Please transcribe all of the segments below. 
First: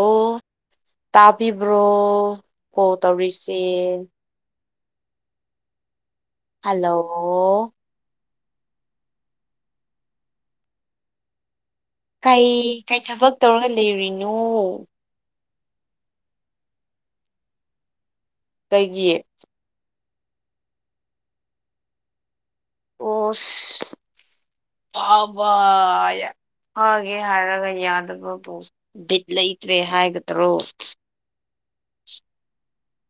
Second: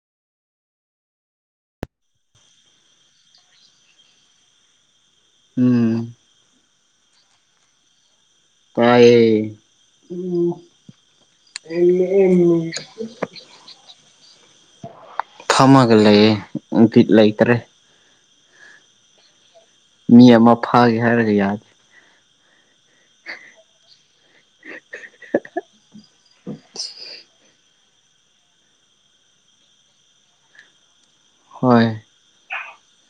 ꯑꯣ ꯇꯥꯕꯤꯕ꯭ꯔꯣ ꯀꯣꯜ ꯇꯧꯔꯤꯁꯦ ꯎꯝ ꯍꯜꯂꯣ ꯇꯥꯌꯦ ꯑꯦꯃꯣ ꯀꯩ ꯀꯩ ꯊꯕꯛ ꯇꯧꯔꯒ ꯂꯩꯔꯤꯅꯣ ꯊꯝꯃꯒ ꯂꯩꯌꯦ ꯎ ꯄꯤꯠ ꯂꯩꯇ꯭ꯔꯦ ꯑꯩꯒꯤ ꯃꯤ ꯑꯃ ꯐꯥꯒꯦ ꯍꯥꯏꯔꯒ ꯌꯥꯗꯦ ꯑꯣꯁ ꯑꯕ ꯐꯥꯒꯦ ꯍꯥꯏꯔꯒ ꯌꯥꯗꯕ ꯄꯣ ꯕꯤꯠ ꯂꯩꯇ꯭ꯔꯦ ꯍꯥꯏꯒꯗ꯭ꯔꯣ ꯍꯣꯏ [inaudible]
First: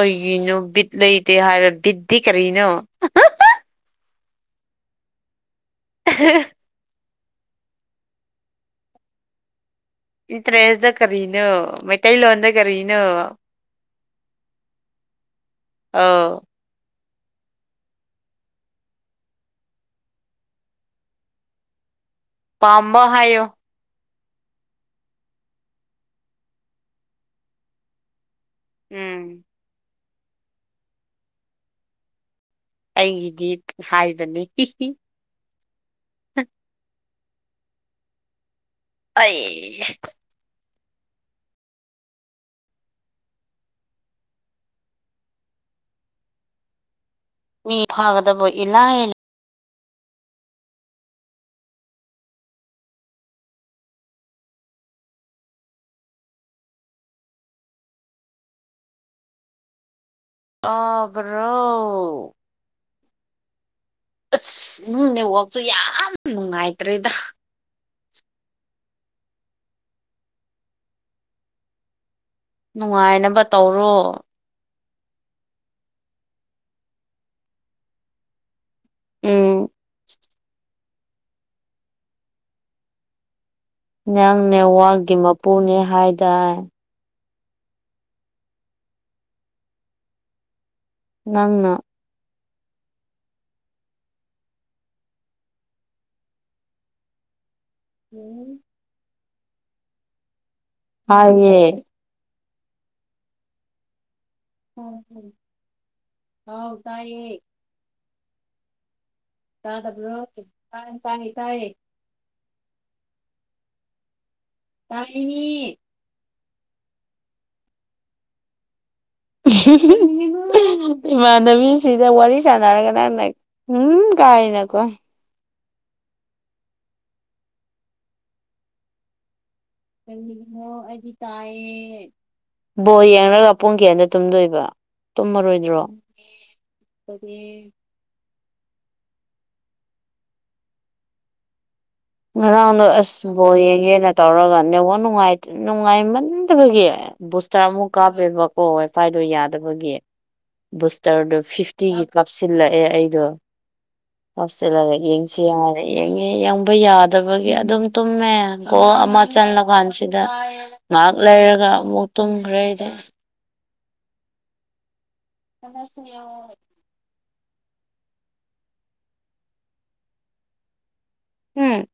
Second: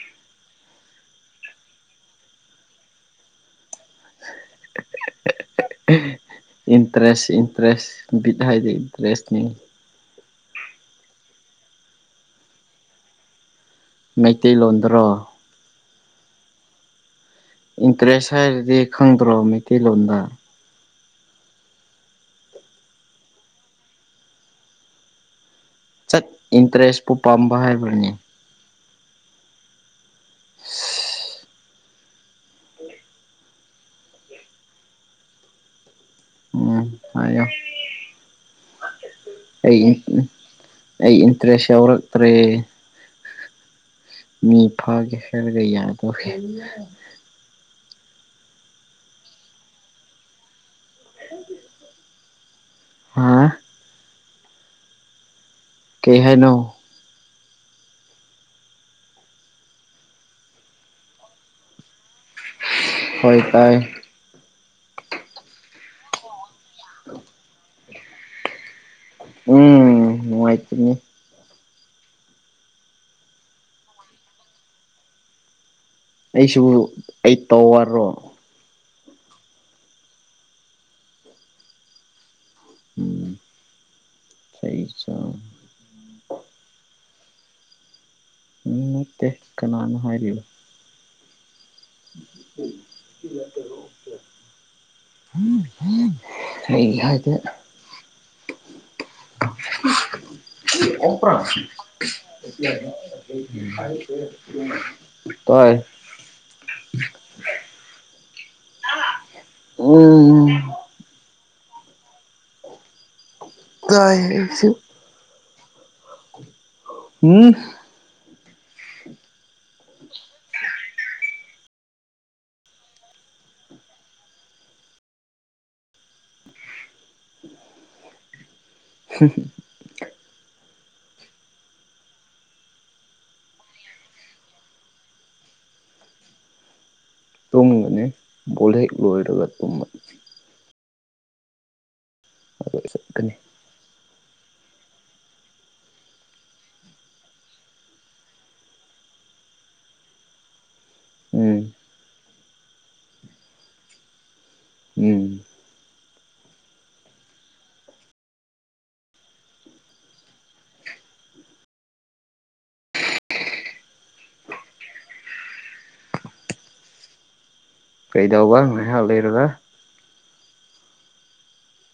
ꯑꯣꯏꯒꯤꯅꯣ ꯕꯤꯠ ꯂꯩꯇꯦ ꯍꯥꯏꯔ ꯕꯤꯠꯇꯗꯤ ꯀꯔꯤꯅꯣ ꯏꯟꯇꯔꯦꯁ ꯏꯟꯇꯔꯦꯁ ꯕꯤꯠ ꯍꯥꯏꯗꯤ ꯏꯟꯇꯔꯦꯁꯅꯤ ꯏꯟꯇꯔꯦꯁꯇ ꯀꯔꯤꯅꯣ ꯃꯩꯇꯩꯂꯣꯟꯗ ꯀꯔꯤꯅꯣ ꯃꯩꯇꯩꯂꯣꯟꯗꯔꯣ ꯑꯥꯎ ꯏꯟꯇꯔꯦꯁ ꯍꯥꯏꯔꯗꯤ ꯈꯪꯗ꯭ꯔꯣ ꯃꯩꯇꯩꯂꯣꯟꯗ ꯄꯥꯝꯕ ꯍꯥꯏꯌꯣ ꯆꯠ ꯏꯟꯇꯔꯦꯁꯄꯨ ꯄꯥꯝꯕ ꯍꯥꯏꯕꯅꯤ ꯎꯝ [unintelligible] ꯑꯩꯒꯤꯗꯤ ꯍꯥꯏꯕꯅꯤ ꯍꯥꯏꯣ ꯑꯩ ꯑꯩ ꯏꯟꯇꯔꯦꯁ ꯌꯥꯎꯔꯛꯇ꯭ꯔꯦ ꯃꯤ ꯐꯥꯒꯦ ꯍꯥꯏꯔꯒ ꯌꯥꯗꯒꯦ ꯃꯤ ꯍꯥꯏꯗꯕ ꯏꯂ ꯏ ꯎ ꯍꯥꯥ ꯀꯩ ꯍꯥꯏꯅꯣ ꯇꯕ꯭ꯔꯣ ꯍꯣꯏ ꯇꯥꯏ ꯑꯁ ꯎꯝ ꯅꯦꯋꯥꯛꯁꯨ ꯌꯥꯝ ꯅꯨꯡꯉꯥꯏꯇ꯭ꯔꯦꯗ ꯎꯝ ꯍꯅꯨꯡꯥꯏꯇꯅꯤ ꯅꯨꯡꯉꯥꯏꯅꯕ ꯇꯧꯔꯣ ꯑꯩꯁꯨ ꯑꯩ ꯇꯧ ꯋꯥꯔꯣ ꯎꯝ ꯎꯝ ꯅꯪ ꯅꯦꯋꯥꯒꯤ ꯎꯝ ꯃꯄꯨꯅꯦ ꯍꯥꯏꯗꯥ ꯎꯝ ꯅꯠꯇꯦ ꯀꯅꯥꯅꯣ ꯍꯥꯏꯔꯤꯕꯣ ꯅꯪꯅ ꯎꯝ ꯎꯝ ꯏꯍꯗ ꯎꯝ ꯍꯥꯏꯌꯦ [unintelligible] ꯑꯣ ꯇꯥꯏ ꯍꯥꯎ ꯇꯥꯏꯌꯦ ꯇꯗꯕꯣ ꯎꯝ ꯇ ꯇꯥꯏꯦ ꯇꯏꯁꯨ ꯇꯥꯏꯌꯦꯃꯤ ꯎꯝ [unintelligible] ꯅꯕꯤꯁꯤꯗ ꯋꯥꯔꯤ ꯁꯥꯟꯅꯔꯒ ꯅꯪꯅ ꯎꯝ ꯀꯥꯏꯅꯀꯣ [unintelligible] ꯀꯔꯤꯅꫭ ꯑꯩꯗꯤ ꯇꯥꯏ ꯕꯣꯜ ꯌꯦꯡꯂꯡꯒ ꯄꯨꯡ ꯀꯌꯥꯗ ꯇꯨꯝꯗꯣꯏꯕ ꯇꯨꯝꯃꯔꯣꯏꯗ꯭ꯔꯣ [inaudible] ꯇꯨꯝꯒꯅꯤ ꯕꫭꯜ ꯍꯦꯛ ꯂꫭꯏꯔꯒ ꯇꯨꯝꯃꯅꯤ [unintelligible] ꯉꯔꯥꯡꯗꯣ ꯑꯗꯨꯒ ꯑꯁ ꯆꯠꯀꯅꯤ ꯕꯣꯜ ꯌꯦꯡꯒꯦꯅ ꯇꯧꯔꯒ ꯅꯦꯠꯋꯥꯛ ꯅꯨꯉꯥꯏꯇꯦ ꯅꯨꯡꯉꯥꯏꯃꯟꯗꯕꯒꯤ ꯕꯨꯁꯇꯔ ꯑꯃꯨꯛ ꯀꯥꯞꯄꯦꯕꯀꯣ ꯋꯥꯏꯐꯥꯏꯗꯣ ꯌꯥꯗꯕꯒꯤ ꯕꯨꯁꯇꯔꯗꯨ ꯎꯝ ꯐꯤꯐꯇꯤꯒꯤ ꯀꯥꯞꯁꯤꯜꯂꯛꯑꯦ ꯑꯩꯗꯣ ꯀꯥꯞꯁꯤꯜꯂꯒ ꯎꯝ ꯌꯦꯡꯁꯦ ꯌꯥꯔꯦ ꯌꯦꯡꯉꯦ ꯌꯥꯝ [unintelligible] ꯌꯥꯗꯕꯒꯤ ꯑꯗꯨꯝ ꯇꯨꯝꯃꯦ ꯒꯣꯜ ꯑꯃ ꯆꯜꯂꯀꯥꯟꯁꯤꯗ ꯉꯥꯛ ꯂꯩꯔꯒ ꯑꯃꯨꯛ ꯇꯨꯝꯈ꯭ꯔꯦ ꯑꯩꯗꯤ [unintelligible] ꯀꯩꯗꯧꯕ ꯉꯥꯏꯍꯥꯛ ꯂꯩꯔꯒ ꯎꯝ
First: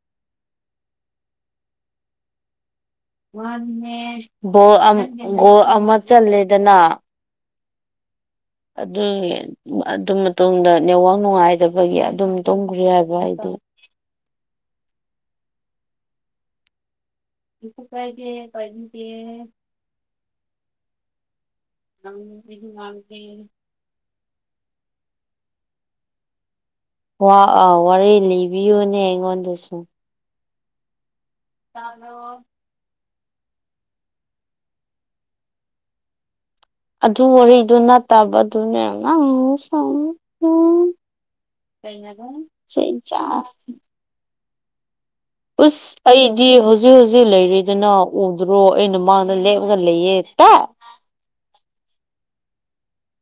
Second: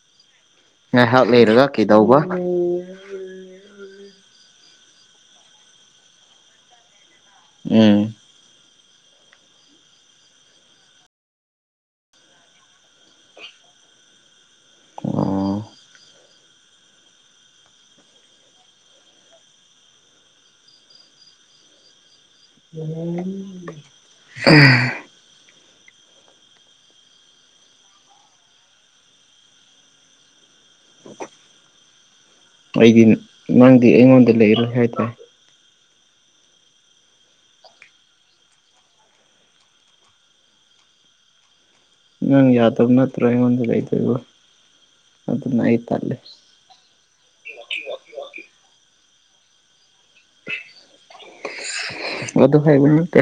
ꯉꯥꯏꯍꯥꯛ ꯂꯩꯔꯒ ꯀꯩꯗꯧꯕ [unintelligible] ꯕꯣꯜ ꯑꯃ ꯒꯣꯜ ꯑꯃ ꯆꯜꯂꯦꯗꯅ ꯎꯝ ꯑꯗꯨꯒꯤ ꯑꯗꯨ ꯃꯇꯨꯡꯗ ꯅꯦꯠꯋꯥꯛ ꯅꯨꯡꯉꯥꯏꯇꯕꯒꯤ ꯑꯗꯨꯝ ꯇꯨꯝꯈ꯭ꯔꯦ ꯍꯥꯏꯕ ꯑꯩꯗꫭ ꯑꯣ ꯀꯩꯁꯨ ꯀꯥꯏꯗꯤ ꯄꯥꯏꯕꯤꯒꯦ ꯅꯪ ꯅꯨꯄꯤꯁꯨ ꯉꯥꯡꯗꯦ [unintelligible] [unintelligible] ꯋꯥ ꯑꯥ ꯋꯥꯔꯤ ꯂꯤꯕꯤꯌꯨꯅꯦ ꯑꯩꯉꯣꯟꯗꯁꯨ ꯇꯥꯕ꯭ꯔꫭ ꯑꯩꯗꯤ ꯅꯪꯗꯤ ꯑꯩꯉꯣꯟꯗ ꯂꯩꯔꯣꯏ ꯍꯥꯏꯗꯥꯏ ꯑꯗꯨ ꯋꯥꯔꯤꯗꯨ ꯅꯠꯇꯕꯗꯨꯅꯦ ꯅꯪ ꯁꯝ ꯅꯪ ꯀꯩꯅꯗꯨꯝ ꯆꯩꯆꯥ ꯀꯩꯕ ꯎꯁ ꯑꯩꯗꯤ ꯍꯧ ꯍꯧꯖꯤꯛ ꯍꯧꯖꯤꯛ ꯂꯩꯔꯤꯗꯅ ꯎꯗ꯭ꯔꯣ ꯑꯩꯅ ꯃꯥꯡꯗ ꯂꯦꯞꯂꯒ ꯂꯩꯌꯦ ꯇꯥꯠ ꯑꯗꯨ ꯍꯥꯏꯕ ꯅꯠꯇꯦ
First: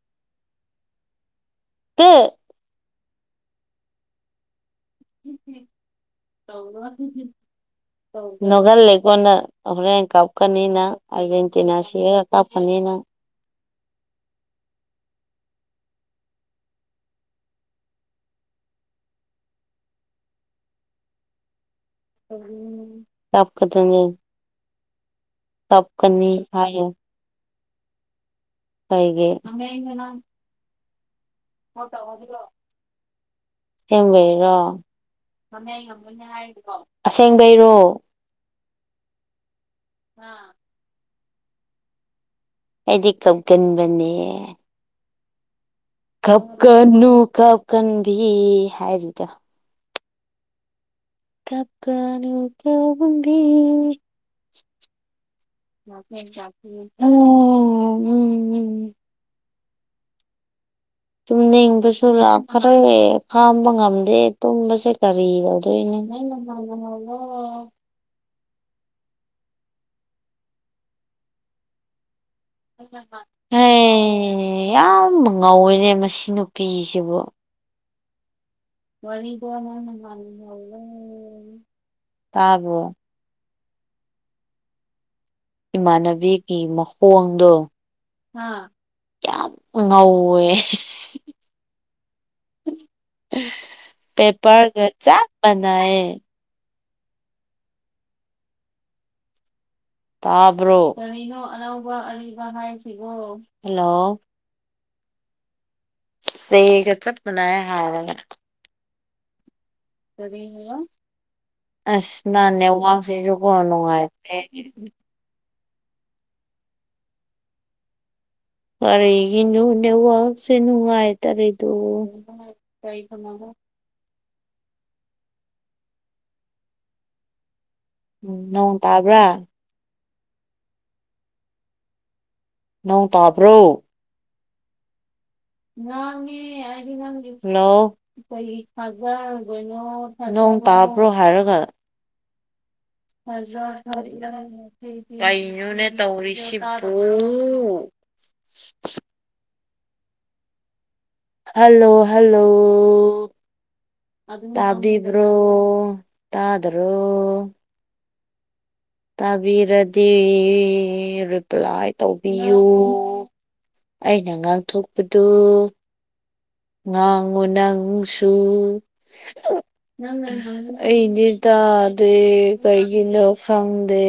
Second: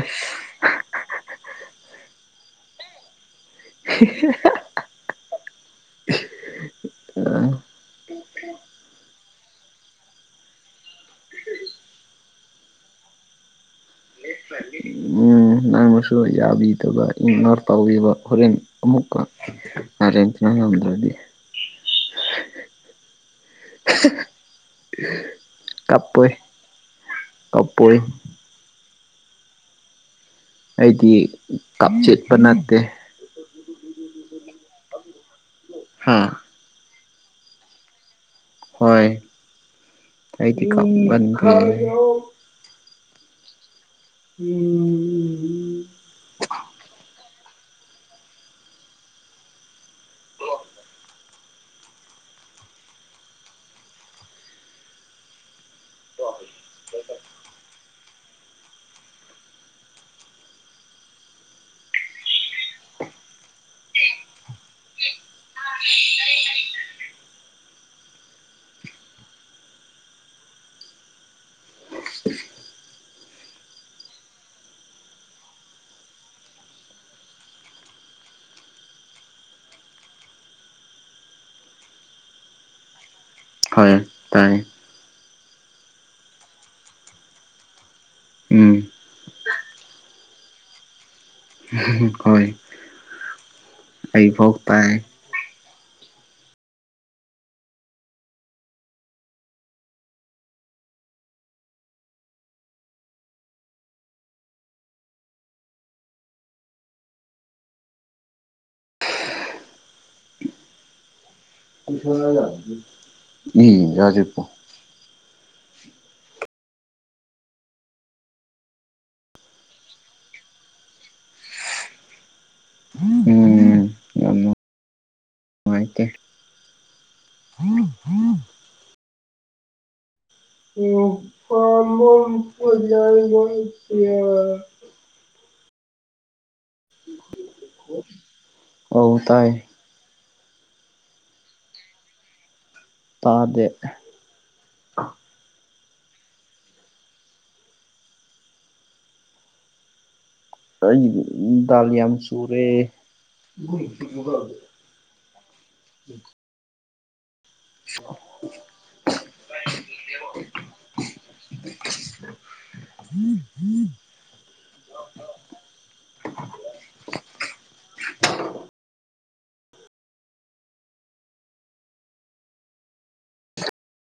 ꯇꯥꯠ [unintelligible] [unintelligible] ꯎꯝ ꯅꯣꯚꯦꯜ ꯂꯩꯀꯣ ꯅꯪ ꯍꯣꯔꯦꯟ ꯀꯥꯞꯀꯅꯤ ꯅꯪ ꯑꯔꯖꯦꯟꯇꯤꯅꯥ ꯁꯤꯌꯦ ꯀꯥꯞꯀꯅꯤ ꯅꯪ ꯎꯝ ꯅꯪꯅꯁꯨ ꯌꯥꯕꯤꯗꯕ ꯏꯔ ꯇꯧꯕ ꯍꯣꯔꯦꯟ ꯑꯃꯨꯛꯀ ꯑꯔꯖꯦꯟꯇꯤꯅꯥ ꯉꯝꯗꯔꯗꯤ [unintelligible] ꯇꯥꯛꯀꯗꯨꯅꯦ ꯇꯥꯞꯀꯅꯤ ꯍꯥꯏꯌꯣ ꯇꯥꯞꯄꫭꯏ ꯀꯩꯒꯤ [unintelligible] ꯑꯩꯗꯤ ꯀꯞ ꯆꯦꯠꯄ [unintelligible] ꯅꯠꯇꯦ ꯁꯦꯡꯕꯩꯔꯣ ꯍꯥ [unintelligible] ꯑꯁꯦꯡꯕꯩꯔꯣ ꯍꯣꯏ ꯑꯩꯗꯤ ꯀꯞꯃꯟꯗꯦ ꯑꯩꯗꯤ ꯀꯞꯒꯟꯕꯅꯦ [unintelligible] ꯀꯞꯀꯅꯨ ꯀꯞꯀꯥꯟꯕꯤ ꯍꯥꯏꯔꯤꯗꯨ ꯀꯞꯀꯅꯨ ꯀꯞꯀꯥꯟꯕꯤ [unintelligible] ꯑꯣ ꯎꯝ ꯎꯝ ꯇꯨꯝꯅꯤꯡꯕꯁꯨ ꯂꯥꯈꯔ꯭ꯦ ꯈꯥꯝꯕ ꯉꯝꯗꯦ ꯇꯨꯝꯕꯁꯦ ꯀꯔꯤ ꯑꯣꯏꯗꯣꯏꯅꯣ [unintelligible] ꯍꯦ ꯌꯥꯝ ꯉꯧꯋꯦꯅꯦ ꯃꯁꯤ ꯅꯨꯄꯤꯁꯤꯕꯨ ꯇꯥꯕ꯭ꯔꯣ ꯍꯣꯏ ꯇꯥꯏ ꯏꯃꯥꯟꯅꯕꯤꯒꯤ ꯃꯈꯣꯡꯗꯣ ꯎꯝ ꯌꯥꯝ ꯉꯧꯋꯦ ꯍꯣꯏ ꯑꯩꯐꯥꯎ ꯄꯦꯄꯔꯒ ꯇꯥꯏ ꯆꯥꯞ ꯃꯅꯥꯏ ꯇꯥꯕ꯭ꯔꯣ ꯍꯜꯂꯣ ꯁꯦꯒ ꯆꯞꯄꯅꯥ ꯍꯥꯏꯔꯒ ꯑꯁ ꯅꯅꯦꯦ ꯏ ꯌꯥꯖꯤꯛꯄꯣ ꯋꯥꯁꯤꯁꯨꯒꯅꯅꯨꯡꯉꯥꯏꯦ ꯀꯔꯤꯒꯤ ꯅꯨꯅꯦ ꯋꯥꯁꯦ ꯅꯨꯡꯉꯥꯏ ꯇꯔꯦꯗꯨ ꯎꯝ ꯉꯥꯏꯇꯦ ꯎꯝ ꯎꯝ ꯅꯣꯡ ꯇꯥꯕ꯭ꯔꯥ ꯎ ꯐꯃꯝꯄ ꯅꯣꯡ ꯇꯥꯕ꯭ꯔꯣ ꯌꯥꯥꯏꯒꯁꯤ [unintelligible] ꯍꯂꯣ ꯑꯧ ꯇꯥꯏ ꯅꯣꯡ ꯇꯥꯕ꯭ꯔꯣ ꯍꯥꯏꯔꯒ ꯍꯖꯥ ꯇꯥꯗꯦ [unintelligible] ꯀꯩꯅꯣꯅꯦ ꯇꯧꯔꯤꯁꯤ ꯄꯣ ꯍꯥꯏ ꯍꯜꯂꯣ ꯍꯜꯂꯣ ꯇꯕꯤꯕ꯭ꯔꯣ ꯇꯗ꯭ꯔꯣ [unintelligible] ꯇꯥꯕꯤꯔꯗꯤ ꯔꯤꯄ꯭ꯂꯥꯏ ꯇꯧꯕꯤꯌꯨ ꯑꯩꯅ ꯉꯥꯡꯊꯣꯛꯄꯗꯨ ꯉꯥꯡꯉꯨ ꯅꯪꯁꯨ ꯑꯩꯗꯤ ꯇꯥꯗꯦ ꯀꯩꯒꯤꯅꯣ ꯈꯪꯗꯦ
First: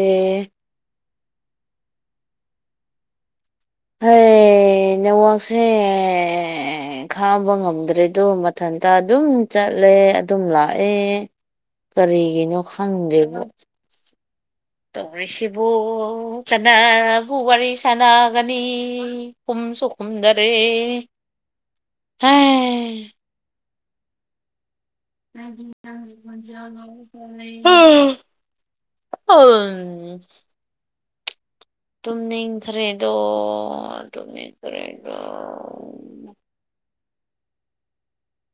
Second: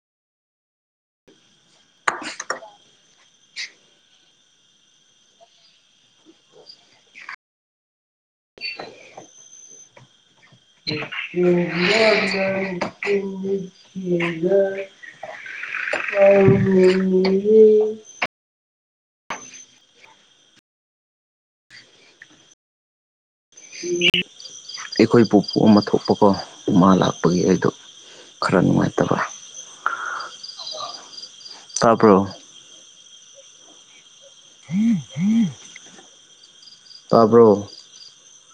ꯍꯩ ꯅꯦꯋꯥꯛꯁꯦ ꯑꯦ ꯈꯥꯕ ꯉꯝꯗ꯭ꯔꯦꯗꯣ ꯃꯊꯟꯇ ꯑꯗꯨꯝ ꯆꯠꯂꯦ ꯑꯗꯨꯝ ꯂꯥꯛ ꯌꯥꯒ ꯈꯪꯗꯦꯕ [unintelligible] ꯇꯧꯔꯤꯁꯤꯕꯨ ꯀꯅꯥꯕꯨ ꯋꯥꯔꯤ ꯁꯅ ꯒꯅꯤ ꯀꯨꯝꯁꯨ ꯈꯨꯝꯗꯔꯦ ꯍꯥ ꯌꯦ [unintelligible] ꯃꯥ ꯂꯥꯛꯄꯒꯤ ꯑꯩꯗꯣ ꯍ ꯈꯔ ꯅꯨꯡꯉꯥꯏꯇꯕꯦ ꯍꯥꯝ ꯇꯥꯕ꯭ꯔꯣ ꯇꯨꯝꯅꯤꯡꯈ꯭ꯔꯦꯗꯣ ꯇꯨꯝꯅꯤꯡꯈ꯭ꯔꯦꯗꯣ ꯇꯥꯕ꯭ꯔꯣ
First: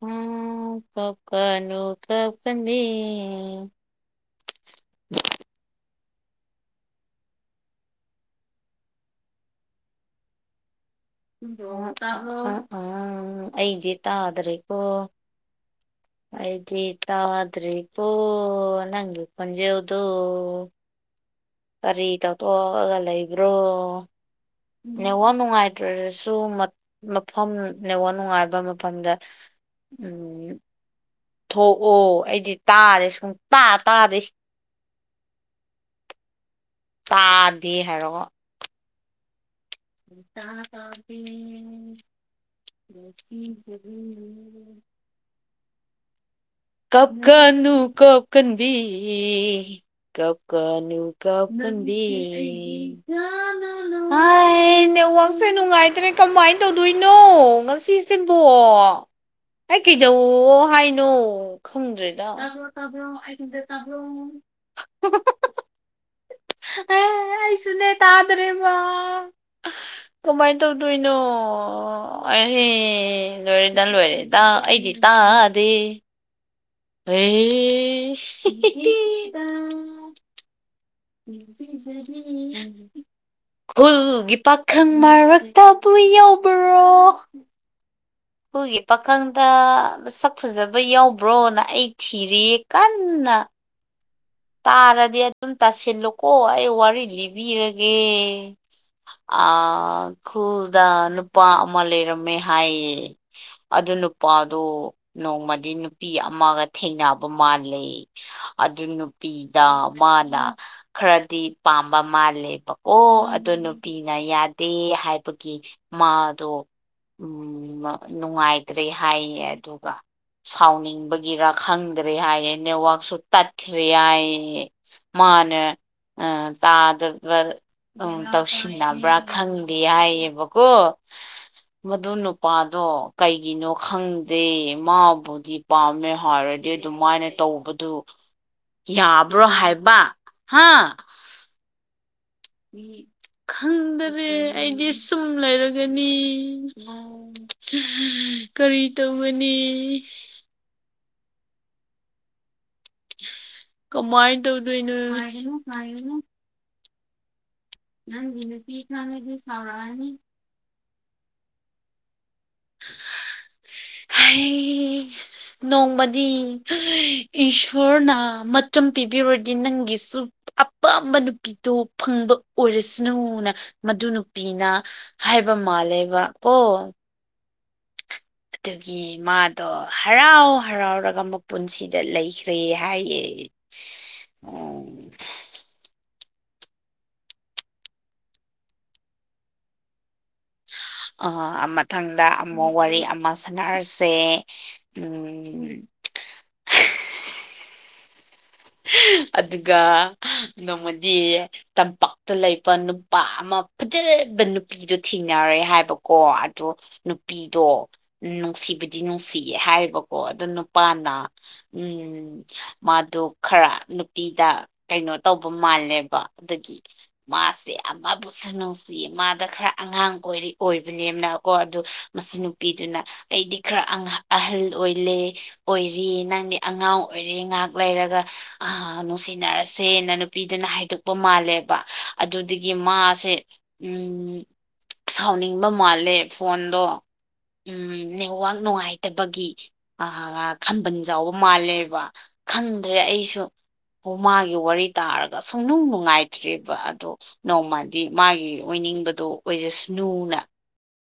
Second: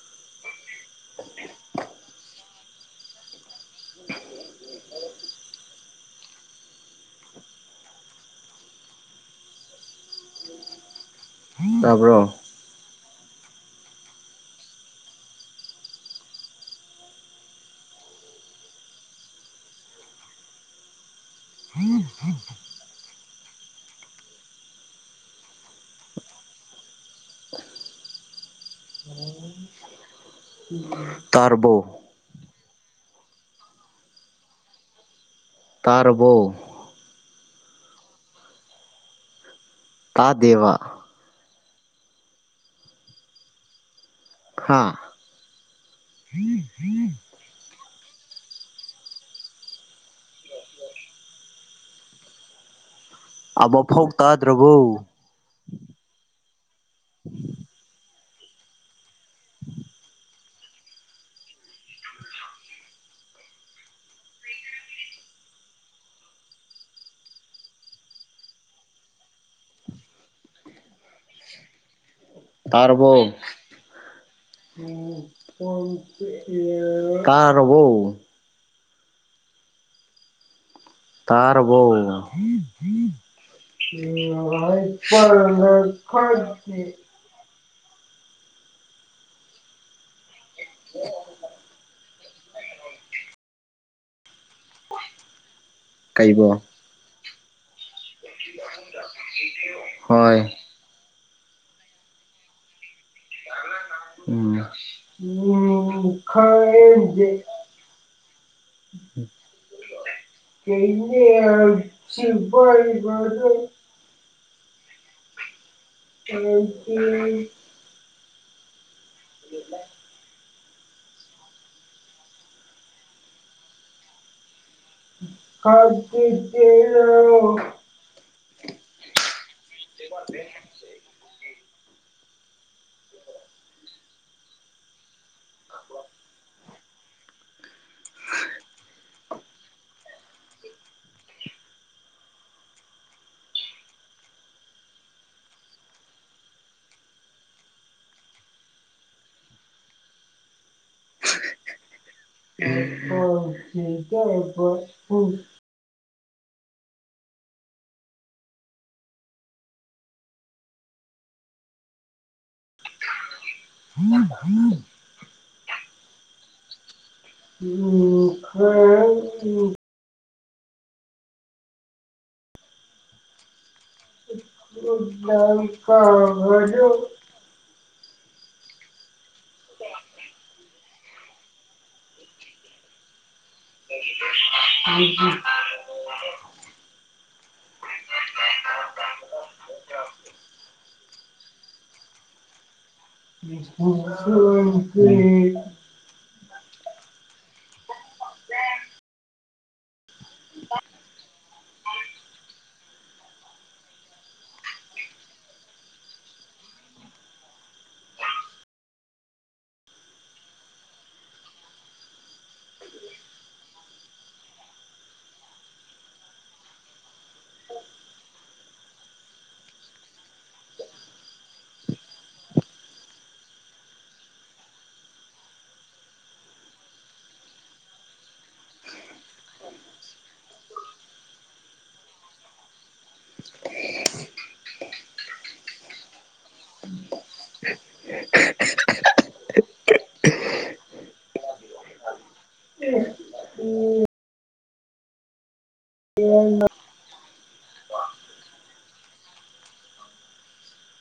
ꯎꯝ ꯄꯀꯅꯨ ꯀꯄꯅꯤ [unintelligible] ꯇꯥꯕ꯭ꯔꯣ ꯎ ꯎꯝ ꯑꯩꯗꯤ ꯇꯥꯗ꯭ꯔꯦꯀꯣ ꯑꯩꯗꯤ ꯇꯥꯗ꯭ꯔꯦꯀꯣ ꯅꯪꯒꯤ ꯈꯨꯟꯖꯦꯎꯗꯣ ꯀꯔꯤ ꯇꯧꯊꯣꯛꯑꯒ ꯂꯩꯕ꯭ꯔꯣ ꯅꯋꯥ ꯅꯨꯡꯉꯥꯏꯇ꯭ꯔꯦꯔꯁꯨ ꯃꯐꯝ ꯅꯋꯥ ꯅꯨꯡꯉꯥꯏꯕ ꯃꯐꯝꯗ ꯎꯝ ꯇ ꯊꯣꯛꯑꯣ ꯑꯩꯗꯤ ꯇꯥꯔꯦ ꯁꯨꯝ ꯇꯥ ꯇꯥꯗꯦ ꯇꯥꯔꯕꯣ ꯇꯥꯗꯦ ꯍꯥꯏꯔꯣꯀꯣ ꯇꯥꯗꯦꯕ [unintelligible] ꯍꯥꯥ ꯀꯞꯀꯅꯨ ꯀꯞꯀꯟꯕꯤ ꯀꯞꯀꯅꯨ ꯀꯞꯀꯟꯕꯤ ꯑꯃꯐꯥꯎ ꯍꯥꯏ ꯇꯥꯗ꯭ꯔꯕꯣ ꯅꯦꯠꯋꯥꯛꯁꯦ ꯅꯨꯡꯉꯥꯏꯇ꯭ꯔꯦ ꯀꯃꯥꯏ ꯇꯧꯗꯣꯏꯅꯣ ꯉꯁꯤꯁꯤꯕꯣ ꯑꯩ ꯀꯩꯗꯧꯋꯣ ꯍꯥꯏꯅꯣ ꯈꯪꯗ꯭ꯔꯦꯗ ꯇꯥꯕ꯭ꯔꯣ ꯇꯥꯕ꯭ꯔꯣ ꯑꯩ ꯈꯣꯟꯖꯦꯜ ꯇꯥꯕ꯭ꯔꯣ [unintelligible] [unintelligible] ꯑꯩꯁꯨꯅꯦ ꯇꯥꯗ꯭ꯔꯦꯕ ꯀꯃꯥꯏ ꯇꯧꯗꯣꯏꯅꯣ ꯋꯥꯏꯍꯦ ꯇꯥꯔꯕꯣ ꯂꯣꯏꯔꯦꯗ ꯂꯣꯏꯔꯦꯗ ꯑꯩꯗꯤ ꯇꯥꯗꯦ ꯇꯥꯔꯕꯣ ꯑꯩꯁ [inaudible] ꯇꯥꯔꯕꯣ ꯈꯨꯜꯒꯤ ꯄꯥꯈꯪ ꯃꯔꯛꯇꯕꯨ [inaudible] ꯍꯨꯒꯤ ꯄꯥꯈꯪꯗ ꯃꯁꯛ ꯐꯖꯕ ꯌꯥꯎꯕ꯭ꯔꯣꯅ ꯑꯩ ꯊꯤꯔꯤꯌꯦ ꯀꯟꯅ ꯇꯥꯔꯗꯤ ꯑꯗꯨꯝ ꯇꯥꯁꯤꯜꯂꯨꯀꯣ ꯀꯩꯕꯣ ꯑꯩ ꯋꯥꯔꯤ ꯂꯤꯕꯤꯔꯒꯦ ꯑ ꯍꯣꯏ ꯈꯨꯜꯗ ꯅꯨꯄꯥ ꯑꯃ ꯂꯩꯔꯝꯃꯦ ꯍꯥꯏꯌꯦ ꯑꯗꯨ ꯅꯨꯄꯥꯗꯣ ꯎꯝ ꯅꯣꯡꯃꯗꯤ ꯅꯨꯄꯤ ꯎꯝ ꯑꯃꯒ ꯊꯦꯡꯅꯕ ꯈꯔꯗꯤ ꯃꯥꯂꯦ ꯑꯗꯨ ꯅꯨ ꯄꯤꯗ ꯃꯥꯅ ꯀꯩꯅꯦ ꯈꯔꯗꯤ ꯄꯥꯝꯕ ꯃꯥꯜꯂꯦꯕꯀꯣ ꯁꯤꯕꯥꯏꯕꯗꯣ ꯑꯗꯨꯅꯨ ꯄꯤꯅ ꯌꯥꯗꯦ ꯍꯥꯏꯕꯒꯤ ꯃꯥꯗꯣ ꯈꯔ ꯎꯝ ꯅꯨꯡꯉꯥꯏꯇ꯭ꯔꯦ ꯍꯥꯏꯌꯦ ꯑꯗꯨꯒ ꯁꯥꯎꯅꯤꯡꯕꯒꯤꯔ ꯈꯪꯗ꯭ꯔꯦ ꯍꯥꯏꯌꯦ ꯅꯦꯠꯋꯥꯛꯁꯨ ꯇꯠꯈ꯭ꯔꯦ ꯍꯥꯏꯌꯦ ꯃꯅꯦ ꯑ ꯇꯥꯗꯕ ꯎꯝ ꯇꯧꯁꯤꯟꯅꯕ꯭ꯔꯥ ꯈꯪꯗꯦ ꯍꯥꯏꯌꯦꯕꯀꯣ ꯃꯗꯨ ꯅꯨꯄꯥꯗꯣ ꯀꯩꯒꯤꯅꯣ ꯈꯪꯗꯦ ꯃꯥꯕꯨꯗꯤ ꯄꯥꯝꯃꯦ ꯍꯥꯏꯔꯗꯤ ꯑꯗꯨꯃꯥꯏꯅ ꯇꯧꯕꯗꯨ [inaudible] ꯌꯥꯕ꯭ꯔꯣ ꯍꯥꯏꯕ ꯍꯥ ꯈꯪꯗꯥꯔꯦ ꯑꯩꯗꯤ ꯁꯨꯝ ꯂꯩꯔꯒꯅꯤ ꯀꯔꯤ ꯇꯧꯒꯅꯤ [inaudible] ꯉꯥꯏꯔꯨꯅꯨ ꯅꯪꯒꯤ ꯅꯨꯄꯤ ꯈꯪꯂꯗꯤ ꯁꯥꯎꯔꯛꯑꯅꯤ ꯍꯩ ꯅꯣꯡꯃꯗꯤ [unintelligible] ꯏꯁꯣꯔꯅ ꯃꯇꯝ ꯄꯤꯕꯤꯔꯗꯤ ꯅꯪꯒꯤꯁꯨ ꯑꯄꯥꯝꯕ ꯅꯨꯄꯤꯗꯣ ꯐꯪꯕ ꯑꯣꯏꯔꯁꯅꯨꯅ ꯃꯗꯨ ꯅꯨꯄꯤꯅ ꯍꯥꯏꯕ ꯃꯥꯜꯂꯦꯕ ꯀꯣ ꯑꯗꯨꯒꯤ ꯃꯥꯗꯣ ꯍꯔꯥꯎ ꯍꯔꯥꯎꯔꯒ ꯃꯄꯨꯟꯁꯤꯗ ꯂꯩꯈ꯭ꯔꯦ ꯍꯥꯏꯌꯦ [inaudible] ꯑ ꯃꯊꯪꯗ ꯑꯃꯨꯛ ꯋꯥꯔꯤ ꯃꯥ ꯁꯟꯅꯔꯥꯁꯦ ꯎꯝ ꯑꯗꯨꯒ ꯅꯣꯡꯃꯗꯤ ꯇꯝꯄꯥꯛꯇ ꯂꯩꯕ ꯅꯨ ꯄꯥ ꯑꯃ ꯐꯖꯔꯕ ꯅꯨꯄꯤꯗꯣ ꯊꯦꯡꯅꯔꯦ ꯍꯥꯏꯕꯀꯣ ꯑꯗꯣ ꯅꯨꯄꯤꯗꯣ ꯎꯝ ꯅꯨꯡꯁꯤꯕꯗꯤ ꯅꯨꯡꯁꯤꯌꯦ ꯍꯥꯏꯌꯦꯕꯀꯣ ꯑꯗꯣ ꯅꯨꯄꯥꯅ ꯎꯝ ꯃꯥꯗꯨ ꯈꯔ ꯅꯨꯄꯤꯗ ꯀꯩꯅꯣ ꯇꯧꯕ ꯃꯥꯜꯂꯦꯕ ꯑꯗꯨꯒꯤ ꯃꯥꯁꯦ ꯑꯃꯕꯨꯁꯨ ꯅꯨꯡꯁꯤꯌꯦ ꯃꯥꯗ ꯈꯔ ꯑꯉꯥꯡ ꯑꯣꯏꯔꯤ ꯑꯣꯏꯕꯅꯦꯅꯀꯣ ꯑꯗꯨ ꯃꯁꯤ ꯅꯨꯄꯤꯗꯨꯅ ꯑꯩꯗꯤ ꯈꯔ ꯑꯍꯜ ꯑꯣꯏꯂꯦ ꯑꯣꯏꯔꯤ ꯅꯪꯗꯤ ꯑꯉꯥꯡ ꯑꯣꯏꯔꯤ ꯉꯥꯍꯥꯛ ꯂꯩꯔꯒ ꯑꯥ ꯅꯨꯡꯁꯤꯅꯔꯁꯦꯅ ꯅꯨꯄꯤꯗꯨꯅ ꯍꯥꯏꯗꯣꯛꯄ ꯃꯥꯜꯂꯦꯕ ꯑꯗꯨꯗꯒꯤ ꯃꯥꯁꯦ ꯎꯝ ꯁꯥꯎꯅꯤꯡꯕ ꯃꯥꯜꯂꯦ ꯐꯣꯟꯗꯣ ꯎꯝ ꯅꯦꯠꯋꯥꯛ ꯅꯨꯡꯉꯥꯏꯇꯕꯒꯤ ꯑꯥ ꯈꯝꯕꯟ ꯆꯥꯎꯕ ꯃꯥꯜꯂꯦꯕ ꯈꯪꯗ꯭ꯔꯦ ꯑꯩꯁꯨ ꯍꯣ ꯃꯥꯒꯤ ꯋꯥꯔꯤ ꯇꯥꯔꯒ ꯁꯨꯡꯅꯨꯡ ꯅꯨꯡꯉꯥꯏꯇ꯭ꯔꯦꯕ ꯑꯗꯣ ꯅꯣꯡꯃꯗꯤ ꯃꯥꯒꯤ ꯑꯣꯏꯅꯤꯡꯕꯗꯣ ꯑꯣꯏꯖꯁꯅꯨꯅ